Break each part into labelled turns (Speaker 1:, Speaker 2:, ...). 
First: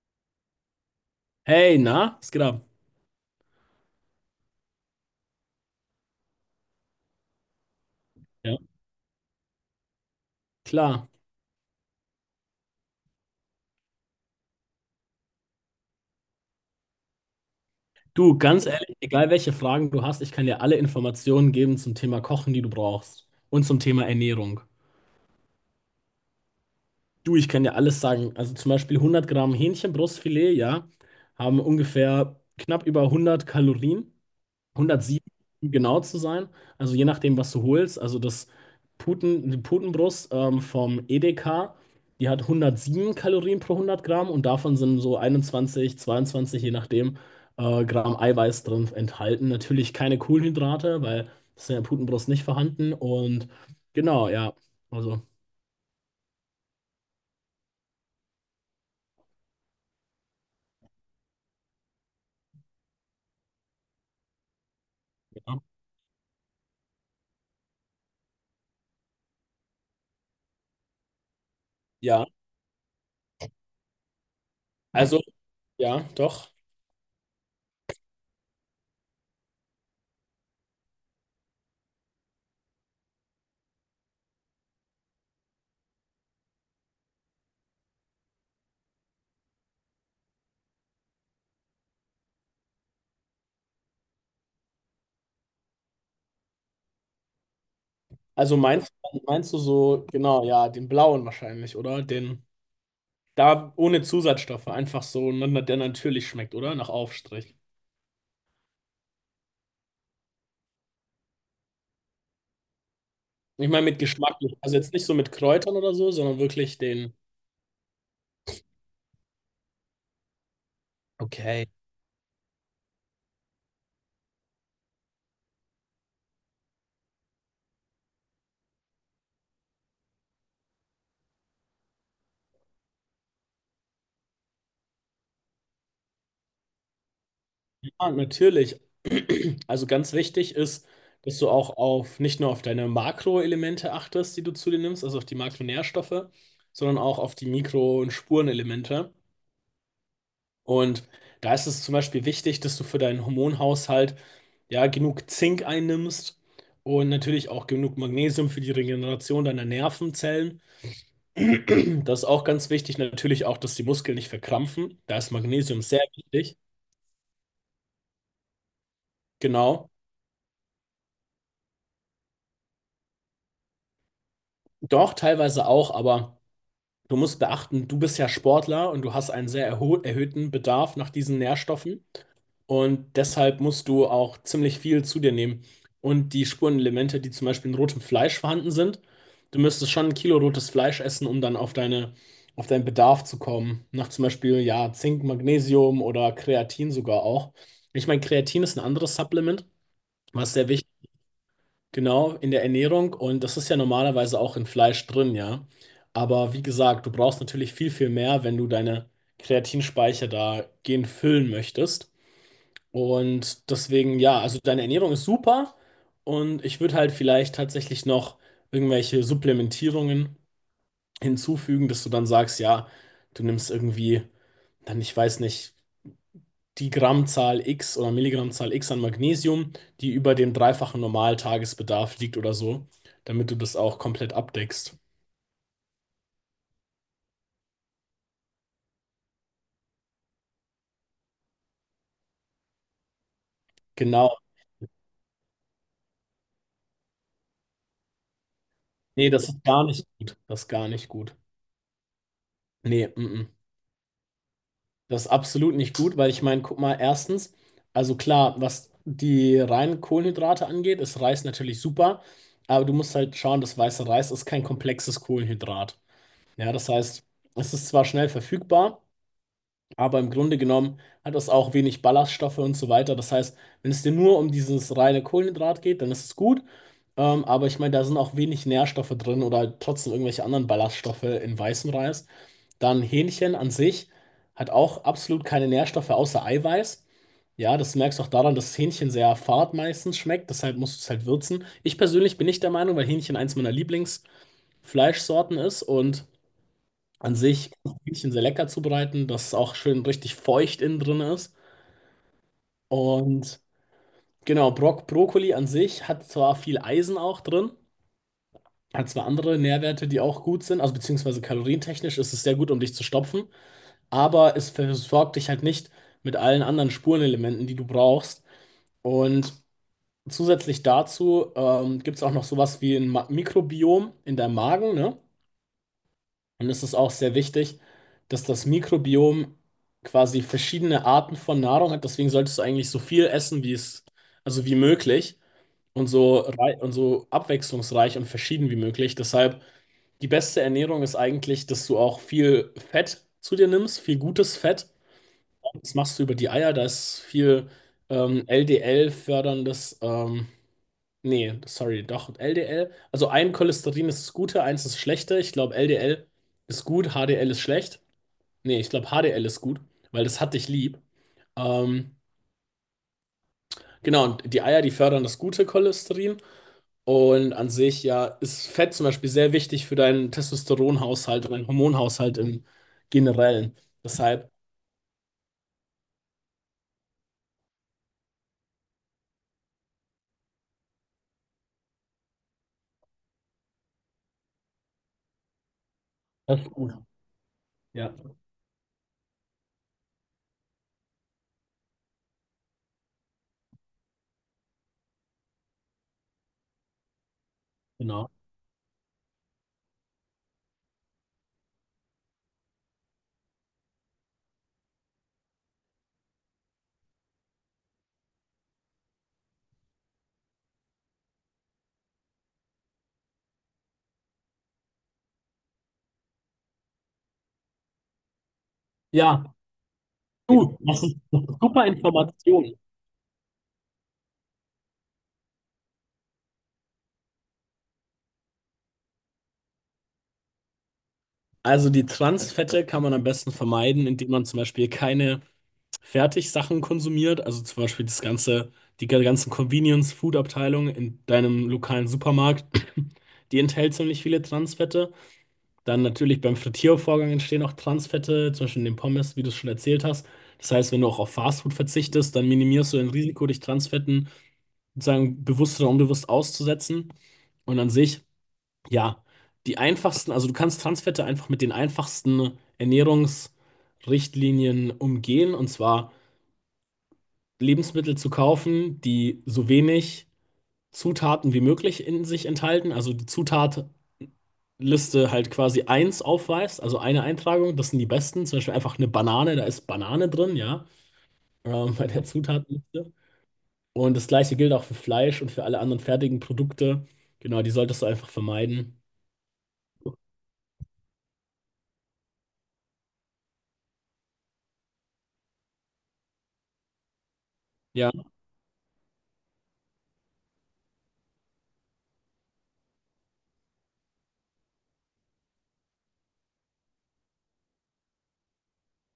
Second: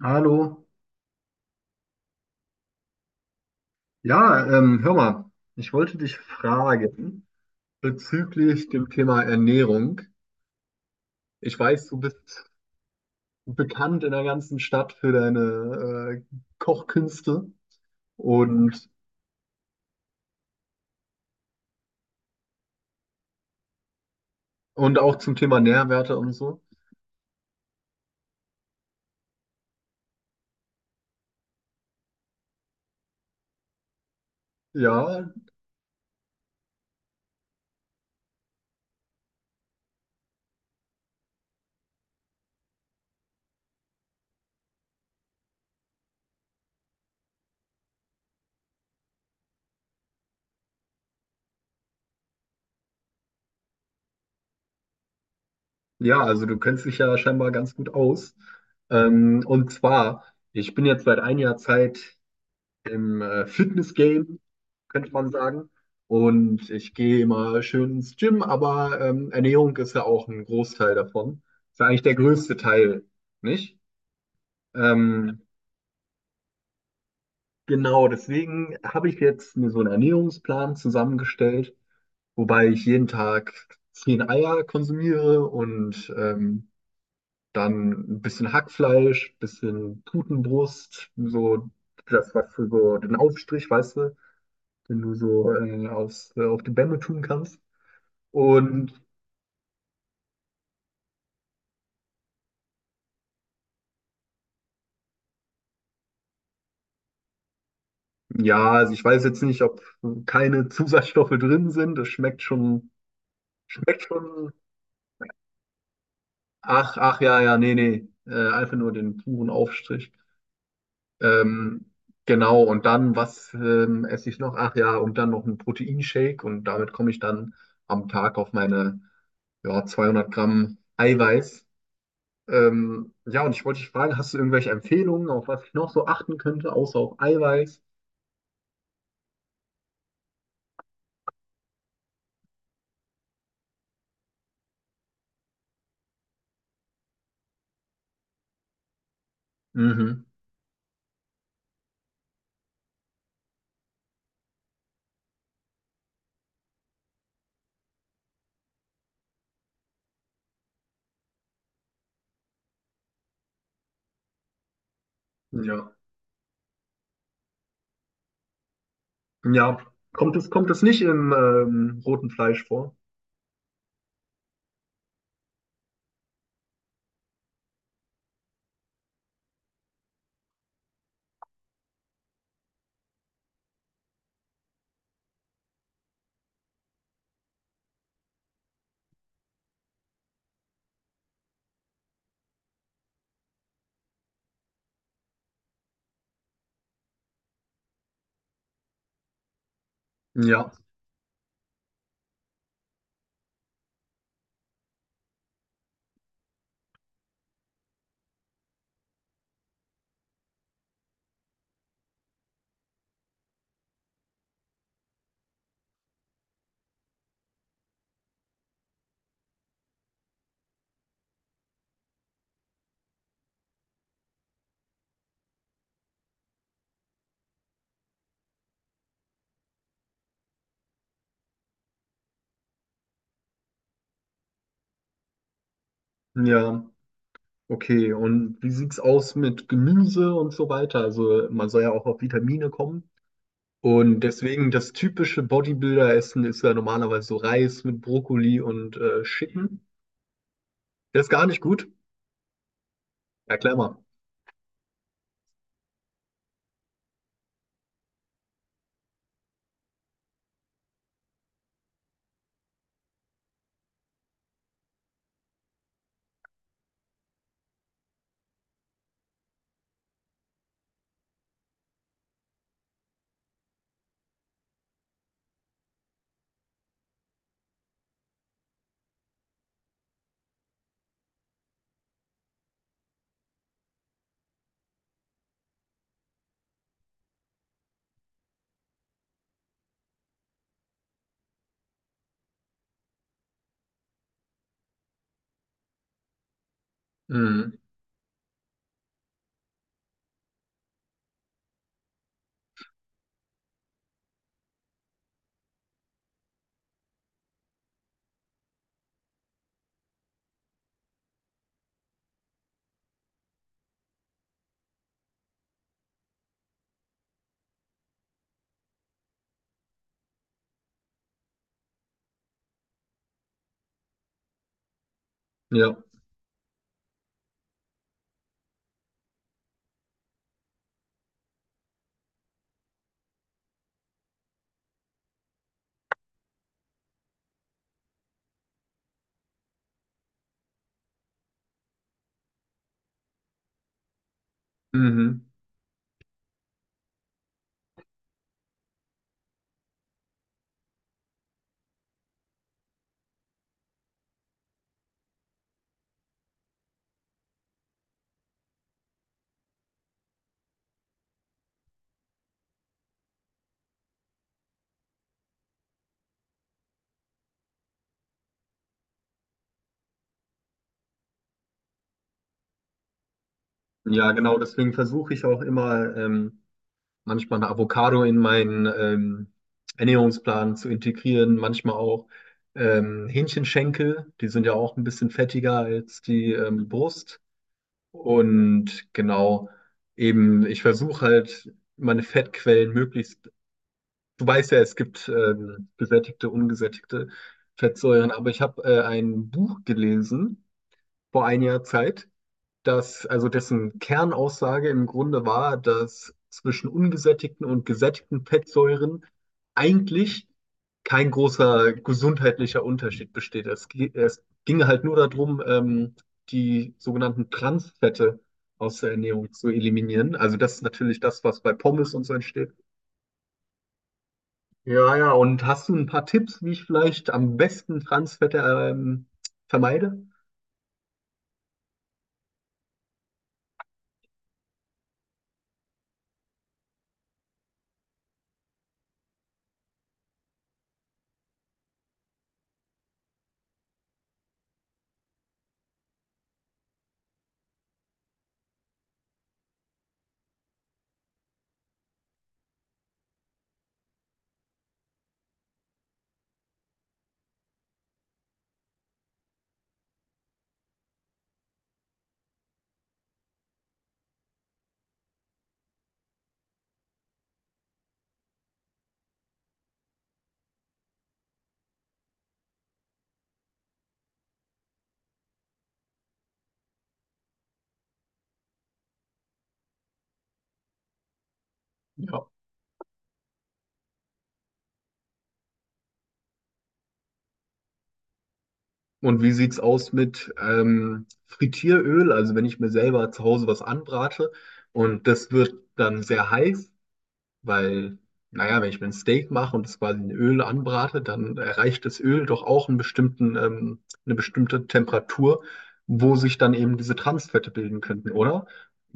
Speaker 1: Hallo.
Speaker 2: Hey, na, was geht ab?
Speaker 1: Ja, hör mal, ich wollte dich fragen
Speaker 2: Ja,
Speaker 1: bezüglich dem Thema Ernährung.
Speaker 2: klar.
Speaker 1: Ich weiß, du bist bekannt in der ganzen Stadt für deine Kochkünste
Speaker 2: Du, ganz
Speaker 1: und,
Speaker 2: ehrlich, egal welche Fragen du hast, ich kann dir alle Informationen geben zum Thema Kochen, die du brauchst. Und zum Thema Ernährung.
Speaker 1: und auch zum Thema Nährwerte und so.
Speaker 2: Du, ich kann dir alles sagen. Also zum Beispiel 100 Gramm Hähnchenbrustfilet, ja, haben ungefähr knapp über 100 Kalorien. 107,
Speaker 1: Ja,
Speaker 2: um genau zu sein. Also je nachdem, was du holst. Also das Puten, die Putenbrust vom Edeka, die hat 107 Kalorien pro 100 Gramm und davon sind so 21, 22, je nachdem, Gramm Eiweiß drin enthalten. Natürlich keine Kohlenhydrate, weil das ist in der Putenbrust nicht vorhanden. Und genau, ja. Also,
Speaker 1: ja, also du kennst dich ja scheinbar ganz gut aus. Und zwar, ich bin jetzt seit einiger Zeit im Fitness-Game, könnte man
Speaker 2: ja.
Speaker 1: sagen. Und ich gehe immer schön ins Gym, aber Ernährung ist ja auch ein Großteil davon. Ist ja eigentlich der
Speaker 2: Ja,
Speaker 1: größte Teil, nicht?
Speaker 2: also,
Speaker 1: Ähm,
Speaker 2: ja, doch.
Speaker 1: genau, deswegen habe ich jetzt mir so einen Ernährungsplan zusammengestellt, wobei ich jeden Tag 10 Eier konsumiere und dann ein bisschen Hackfleisch, bisschen Putenbrust, so das, was für so den Aufstrich, weißt du, den du so aufs, auf die Bämme tun kannst.
Speaker 2: Also
Speaker 1: Und
Speaker 2: meinst du so, genau, ja, den blauen wahrscheinlich, oder? Den. Da ohne Zusatzstoffe, einfach so, ne, der natürlich schmeckt, oder? Nach Aufstrich.
Speaker 1: ja, also ich weiß jetzt nicht, ob keine Zusatzstoffe drin sind. Das schmeckt schon,
Speaker 2: Ich meine mit
Speaker 1: schmeckt
Speaker 2: Geschmack,
Speaker 1: schon.
Speaker 2: also jetzt nicht so mit Kräutern oder so, sondern wirklich
Speaker 1: Ach,
Speaker 2: den.
Speaker 1: ach, ja, ja, nee, nee. Einfach nur den puren Aufstrich.
Speaker 2: Okay.
Speaker 1: Ähm, genau, und dann, was esse ich noch? Ach ja, und dann noch einen Proteinshake und damit komme ich dann am Tag auf meine, ja, 200 Gramm Eiweiß. Ja, und ich wollte dich fragen, hast du irgendwelche Empfehlungen, auf was ich noch so achten könnte, außer auf Eiweiß?
Speaker 2: Ja, natürlich. Also ganz wichtig ist, dass du auch auf nicht nur auf deine Makroelemente achtest, die du zu dir nimmst, also auf die Makronährstoffe, sondern auch auf die Mikro- und Spurenelemente.
Speaker 1: Mhm.
Speaker 2: Und da ist es zum Beispiel wichtig, dass du für deinen Hormonhaushalt ja genug Zink einnimmst und natürlich auch genug Magnesium für die Regeneration deiner Nervenzellen. Das ist auch ganz wichtig. Natürlich auch, dass die Muskeln nicht verkrampfen. Da ist Magnesium
Speaker 1: Ja.
Speaker 2: sehr wichtig.
Speaker 1: Ja,
Speaker 2: Genau.
Speaker 1: kommt es nicht im roten Fleisch vor?
Speaker 2: Doch, teilweise auch, aber du musst beachten, du bist ja Sportler und du hast einen sehr erhöhten Bedarf nach diesen Nährstoffen. Und deshalb musst du auch ziemlich viel zu dir nehmen. Und die Spurenelemente, die zum Beispiel in rotem Fleisch vorhanden sind, du müsstest schon ein Kilo rotes Fleisch essen, um dann auf auf deinen Bedarf zu kommen. Nach zum Beispiel, ja, Zink, Magnesium oder Kreatin sogar auch. Ich meine, Kreatin ist ein anderes Supplement, was sehr
Speaker 1: Ja,
Speaker 2: wichtig ist, genau, in der Ernährung. Und das ist ja normalerweise auch in Fleisch drin, ja. Aber wie gesagt, du brauchst natürlich viel, viel mehr, wenn du deine Kreatinspeicher da gehend füllen möchtest. Und deswegen, ja, also deine Ernährung ist super und ich würde halt vielleicht tatsächlich noch irgendwelche Supplementierungen hinzufügen, dass du dann sagst, ja, du nimmst irgendwie dann, ich weiß nicht, die Grammzahl X oder Milligrammzahl X an Magnesium, die über dem dreifachen Normaltagesbedarf liegt oder so, damit du das auch komplett abdeckst.
Speaker 1: ja, okay. Und wie sieht's aus mit Gemüse und so weiter? Also man soll ja auch auf Vitamine kommen. Und
Speaker 2: Genau.
Speaker 1: deswegen, das typische Bodybuilder-Essen ist ja normalerweise so Reis mit Brokkoli und
Speaker 2: Nee, das ist gar
Speaker 1: Chicken.
Speaker 2: nicht gut. Das ist gar nicht
Speaker 1: Das ist
Speaker 2: gut.
Speaker 1: gar nicht gut.
Speaker 2: Nee,
Speaker 1: Erklär mal.
Speaker 2: Das ist absolut nicht gut, weil ich meine, guck mal, erstens, also klar, was die reinen Kohlenhydrate angeht, ist Reis natürlich super, aber du musst halt schauen, das weiße Reis ist kein komplexes Kohlenhydrat. Ja, das heißt, es ist zwar schnell verfügbar, aber im Grunde genommen hat es auch wenig Ballaststoffe und so weiter. Das heißt, wenn es dir nur um dieses reine Kohlenhydrat geht, dann ist es gut, aber ich meine, da sind auch wenig Nährstoffe drin oder halt trotzdem irgendwelche anderen Ballaststoffe in weißem Reis. Dann Hähnchen an sich hat auch absolut keine Nährstoffe außer Eiweiß. Ja, das merkst du auch daran, dass Hähnchen sehr fad meistens schmeckt, deshalb musst du es halt würzen. Ich persönlich bin nicht der Meinung, weil Hähnchen eins meiner Lieblingsfleischsorten ist und an sich
Speaker 1: Mhm.
Speaker 2: kann ich Hähnchen sehr lecker zubereiten, dass es auch schön richtig feucht innen drin ist. Und genau, Brokkoli an sich hat zwar viel Eisen auch drin, hat zwar andere Nährwerte, die auch gut sind, also beziehungsweise kalorientechnisch ist es sehr gut, um dich zu stopfen, aber es versorgt dich halt nicht mit allen anderen Spurenelementen, die du brauchst. Und zusätzlich dazu gibt es auch noch sowas wie ein Mikrobiom in deinem Magen, ne?
Speaker 1: Ja.
Speaker 2: Und es ist auch sehr wichtig, dass das Mikrobiom quasi verschiedene Arten von Nahrung hat. Deswegen solltest du eigentlich so viel essen, also wie möglich und so so abwechslungsreich und verschieden wie möglich. Deshalb die beste Ernährung ist eigentlich, dass du auch viel Fett zu dir nimmst, viel gutes Fett.
Speaker 1: Mhm.
Speaker 2: Das machst du über die Eier, da ist viel LDL-förderndes. Nee, sorry, doch, LDL. Also ein Cholesterin ist das Gute, eins ist das Schlechte. Ich glaube, LDL ist gut, HDL ist schlecht. Nee, ich glaube, HDL ist gut, weil das hat dich lieb. Ähm, genau, und die Eier, die fördern das gute Cholesterin. Und an sich, ja, ist Fett zum Beispiel sehr wichtig für deinen Testosteronhaushalt und deinen Hormonhaushalt im Generellen.
Speaker 1: Ja,
Speaker 2: Deshalb,
Speaker 1: genau. Deswegen versuche ich auch immer, manchmal eine Avocado in meinen Ernährungsplan zu integrieren, manchmal auch Hähnchenschenkel, die sind ja auch ein bisschen fettiger als die
Speaker 2: das ist gut.
Speaker 1: Brust.
Speaker 2: Ja,
Speaker 1: Und genau, eben, ich versuche halt meine Fettquellen möglichst, du weißt ja, es gibt gesättigte, ungesättigte Fettsäuren,
Speaker 2: genau.
Speaker 1: aber ich habe ein Buch gelesen vor einiger Zeit, dass, also dessen Kernaussage im Grunde war, dass zwischen ungesättigten und gesättigten Fettsäuren eigentlich kein großer gesundheitlicher Unterschied besteht. Es, es ging halt nur darum, die sogenannten Transfette aus der Ernährung
Speaker 2: Ja,
Speaker 1: zu eliminieren. Also das
Speaker 2: du,
Speaker 1: ist
Speaker 2: das ist
Speaker 1: natürlich
Speaker 2: das
Speaker 1: das,
Speaker 2: ist
Speaker 1: was bei
Speaker 2: super
Speaker 1: Pommes und so entsteht.
Speaker 2: Information.
Speaker 1: Ja, ja, und hast du ein paar Tipps, wie ich vielleicht am besten Transfette vermeide?
Speaker 2: Also die Transfette kann man am besten vermeiden, indem man zum Beispiel keine Fertigsachen konsumiert. Also zum Beispiel die ganzen Convenience-Food-Abteilungen in deinem lokalen Supermarkt, die enthält ziemlich viele Transfette. Dann natürlich beim Frittiervorgang entstehen auch Transfette, zum Beispiel in den Pommes, wie du es schon erzählt hast. Das heißt, wenn du auch auf Fastfood verzichtest, dann minimierst du dein Risiko, dich Transfetten sozusagen bewusst oder unbewusst auszusetzen. Und an sich, ja, die einfachsten, also du kannst Transfette einfach mit den einfachsten Ernährungsrichtlinien umgehen, und zwar Lebensmittel zu kaufen, die so wenig Zutaten wie möglich in sich enthalten. Also die Zutatliste halt quasi eins aufweist, also eine Eintragung, das sind die besten. Zum Beispiel einfach eine Banane, da ist Banane drin, ja, bei der
Speaker 1: Ja.
Speaker 2: Zutatenliste. Und das gleiche gilt auch für Fleisch und für alle anderen fertigen Produkte. Genau, die solltest du einfach vermeiden.
Speaker 1: Und wie sieht's aus mit Frittieröl? Also wenn ich mir selber zu Hause was anbrate und das wird dann sehr heiß,
Speaker 2: Ja.
Speaker 1: weil, naja, wenn ich mir ein Steak mache und das quasi in Öl anbrate, dann erreicht das Öl doch auch einen bestimmten, eine bestimmte Temperatur, wo sich dann eben diese Transfette bilden könnten, oder?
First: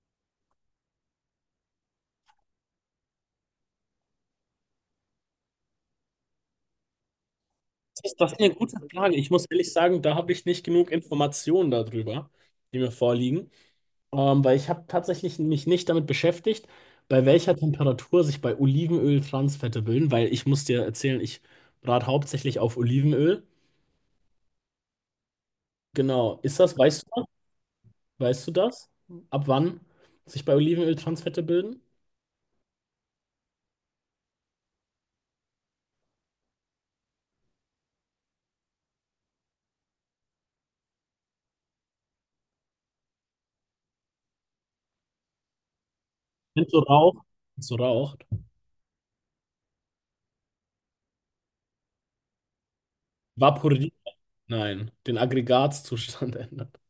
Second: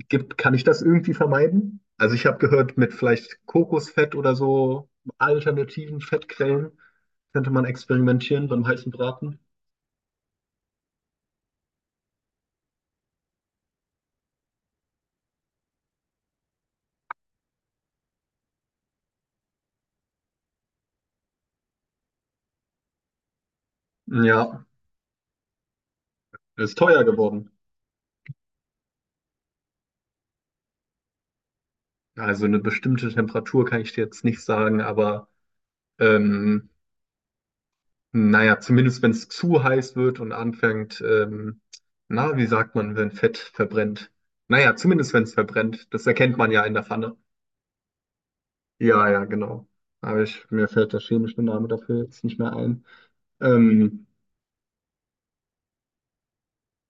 Speaker 1: Kann ich das irgendwie vermeiden? Also ich habe gehört, mit vielleicht Kokosfett oder so alternativen Fettquellen könnte man
Speaker 2: Das ist
Speaker 1: experimentieren
Speaker 2: eine
Speaker 1: beim
Speaker 2: gute
Speaker 1: heißen
Speaker 2: Frage. Ich
Speaker 1: Braten.
Speaker 2: muss ehrlich sagen, da habe ich nicht genug Informationen darüber, die mir vorliegen, weil ich habe tatsächlich mich nicht damit beschäftigt, bei welcher Temperatur sich bei Olivenöl Transfette bilden, weil ich muss dir erzählen, ich brate hauptsächlich auf Olivenöl.
Speaker 1: Ja.
Speaker 2: Genau. Ist
Speaker 1: Es
Speaker 2: das,
Speaker 1: ist teuer
Speaker 2: weißt du das?
Speaker 1: geworden.
Speaker 2: Weißt du das? Ab wann sich bei Olivenöl Transfette bilden?
Speaker 1: Also eine bestimmte Temperatur kann ich dir jetzt nicht sagen, aber ähm, naja, zumindest wenn es zu heiß wird und anfängt, na, wie sagt man, wenn Fett verbrennt? Naja, zumindest wenn es verbrennt. Das erkennt man ja
Speaker 2: Wenn es
Speaker 1: in
Speaker 2: so
Speaker 1: der Pfanne.
Speaker 2: raucht, wenn es so raucht,
Speaker 1: Ja, ja, genau. Aber ich, mir fällt der chemische Name dafür jetzt nicht mehr ein.
Speaker 2: vaporiert,
Speaker 1: Ähm,
Speaker 2: nein, den Aggregatzustand ändert.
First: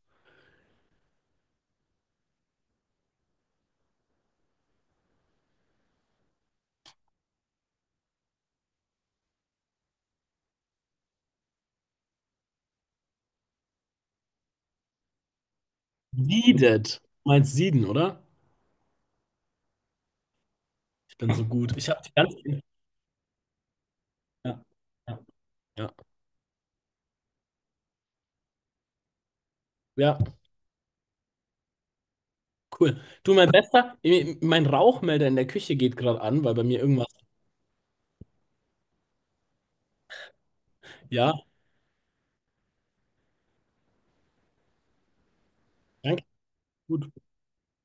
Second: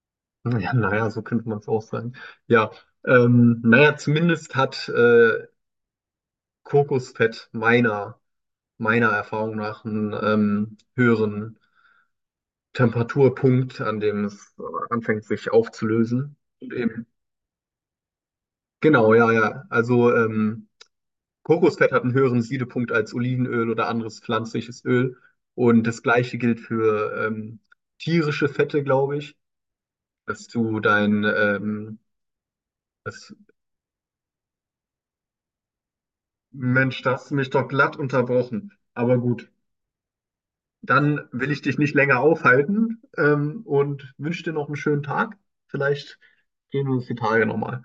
Speaker 1: ja, naja, so könnte man es auch sagen. Ja, naja, zumindest hat Kokosfett meiner Erfahrung nach einen höheren Temperaturpunkt, an dem es anfängt, sich aufzulösen. Und
Speaker 2: Siedet.
Speaker 1: eben,
Speaker 2: Meinst sieden, oder?
Speaker 1: genau, ja, ja. Also
Speaker 2: Ich bin so gut. Ich
Speaker 1: Kokosfett
Speaker 2: habe
Speaker 1: hat einen
Speaker 2: die
Speaker 1: höheren
Speaker 2: ganze.
Speaker 1: Siedepunkt als Olivenöl oder anderes
Speaker 2: Ja,
Speaker 1: pflanzliches Öl.
Speaker 2: ja,
Speaker 1: Und
Speaker 2: ja,
Speaker 1: das Gleiche gilt für tierische Fette, glaube ich,
Speaker 2: ja,
Speaker 1: dass du dein,
Speaker 2: cool.
Speaker 1: das,
Speaker 2: Du, mein Bester, eh, mein Rauchmelder in der Küche geht gerade an, weil bei mir
Speaker 1: Mensch,
Speaker 2: irgendwas.
Speaker 1: da hast du mich doch glatt unterbrochen. Aber gut. Dann
Speaker 2: Ja,
Speaker 1: will ich dich nicht länger aufhalten, und wünsche dir noch einen schönen Tag. Vielleicht
Speaker 2: danke.
Speaker 1: sehen wir uns
Speaker 2: Gut.
Speaker 1: die Tage nochmal.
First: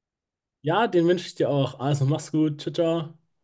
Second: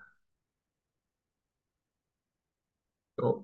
Speaker 2: Ja, den wünsche ich dir auch. Also, mach's gut. Ciao, ciao.
Speaker 1: Ja.